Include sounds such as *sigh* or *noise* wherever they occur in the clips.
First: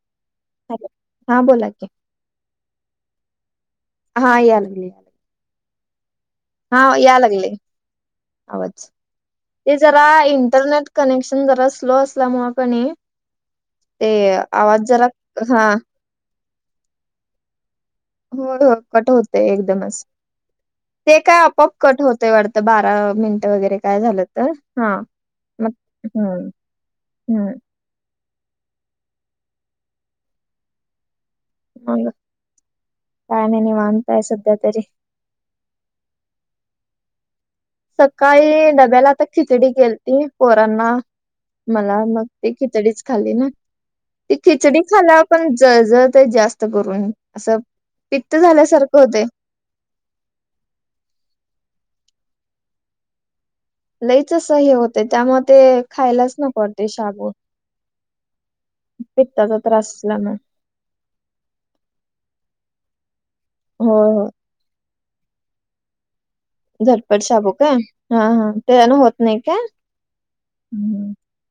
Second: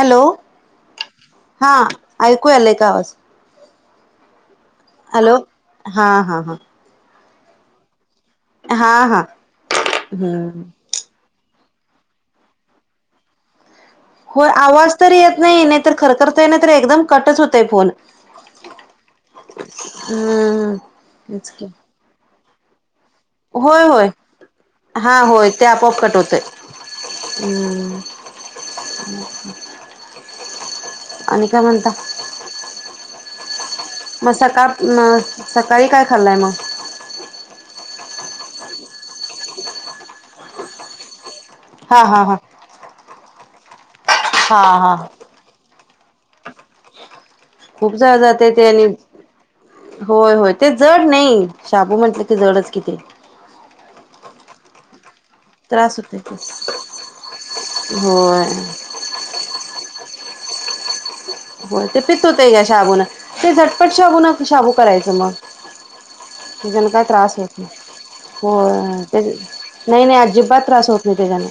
Hello! Hello हा बोला हां की ऐकू आलाय का आवाज? हा यालागलय यालागल. हॅलो! हा हा हा. हा यालागलय आवाज, हा हा ते जरा हम्म इंटरनेट कनेक्शन जरा स्लो असल्यामुळ कनाय ते आवाज जरा हा खरखरत नाही तर एकदम कटच होतय फोन. होय होय कट होतय एकदमच, हम्म ते काय तेच की आपोप कट होतय वाड बारा मिनट होय होय हा होय ते मग आपोप कट होतय हम्म हम्म हम् आणि काय म्हणता, मग काय नाही निवांतय म सध्या सकाळ तरी म सकाळी काय खाल्लाय मग? सकाळी डब्याला आता खिचडी केलती पोरांना, मला हा हा मग हा ते खिचडीच खाली ना, ती हा खिचडी हा खाल्यावर पण जळजळतय जास्त करून. असं खूप जड पित्त जाते ते आणि झाल्यासारखं होतय. होय होय ते जड नही, शाबू म्हटलं की जडच कि ते. लईच अस हे होते त्यामुळ ते त्रास होते खायलाच नको वाटतंय शाबू. होय पित्ताचा त्रास असल्यान. हो ते पित होतय या शाबून, ते झटपट होय होय शाबून शाबू करायचं मग. त्याच्यानं काय झटपट त्रास शाबू होत नाही काय हा हा त्यानं हो ते होत नाय काय? नाही नाही अजिबात त्रास होत हम्म. नाही त्याज्याने,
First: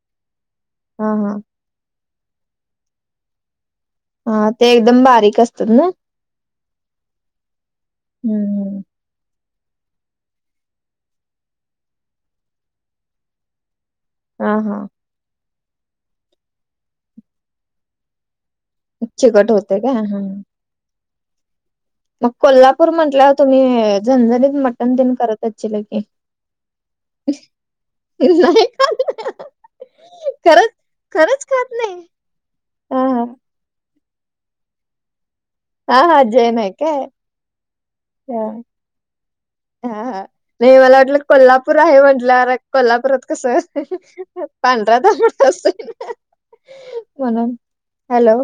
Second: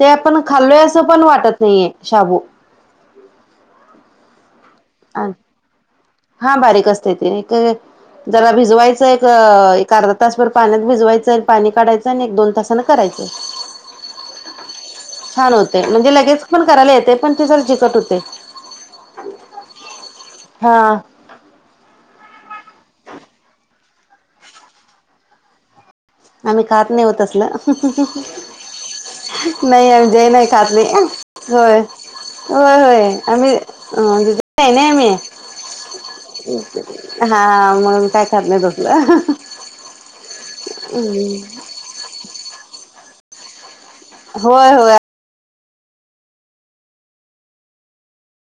ते आपण खाल्लोय असं हा पण हा वाटत नाहीये शाबू. हा ते एकदम बारीक असतात ना? हा बारीक असतय ते एक जरा हम्म. भिजवायचंय अ एक अर्धा तासभर पाण्यात भिजवायचं अन पाणी काढायचं आणि एक दोन तासान करायचं. हा हा. छान होतय, म्हणजे लगेच पण करायला येतय पण तेजरा जीकट हुतंय. चिकट होतय काय हा हा. मग कोल्हापूर म्हटल्यावर तुम्ही झणझणीत मटण तेन करत अच्छीला की? आम्ही खात नाही होत तसलं नाही खात *unintelligible* नाही म्हणजे नाही खात खरंच नाही, खरंच खात होय नाही? होय हा होय हा आम्ही अ *inaudible* आहे नाही आम्ही हा हा जैन आहे काय हा मग काय खात हा नाही तसल हा हा नाही मला वाटलं कोल्हापूर आहे म्हंटल्यावर, कोल्हापूरात कस होय होय पांढरा, तांबडा रस्सा *unintelligible* हॅलो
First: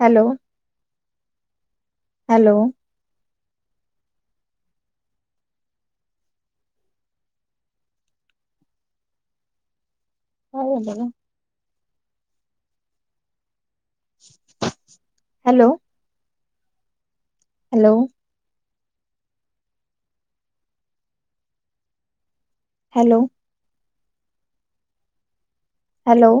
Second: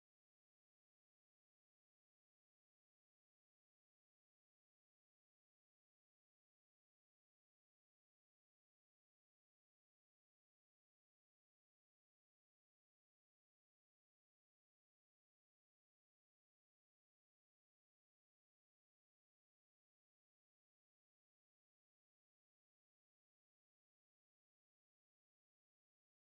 हॅलो. हॅलो. हा हो बोला. हॅलो. हॅलो! हॅलो! हॅलो!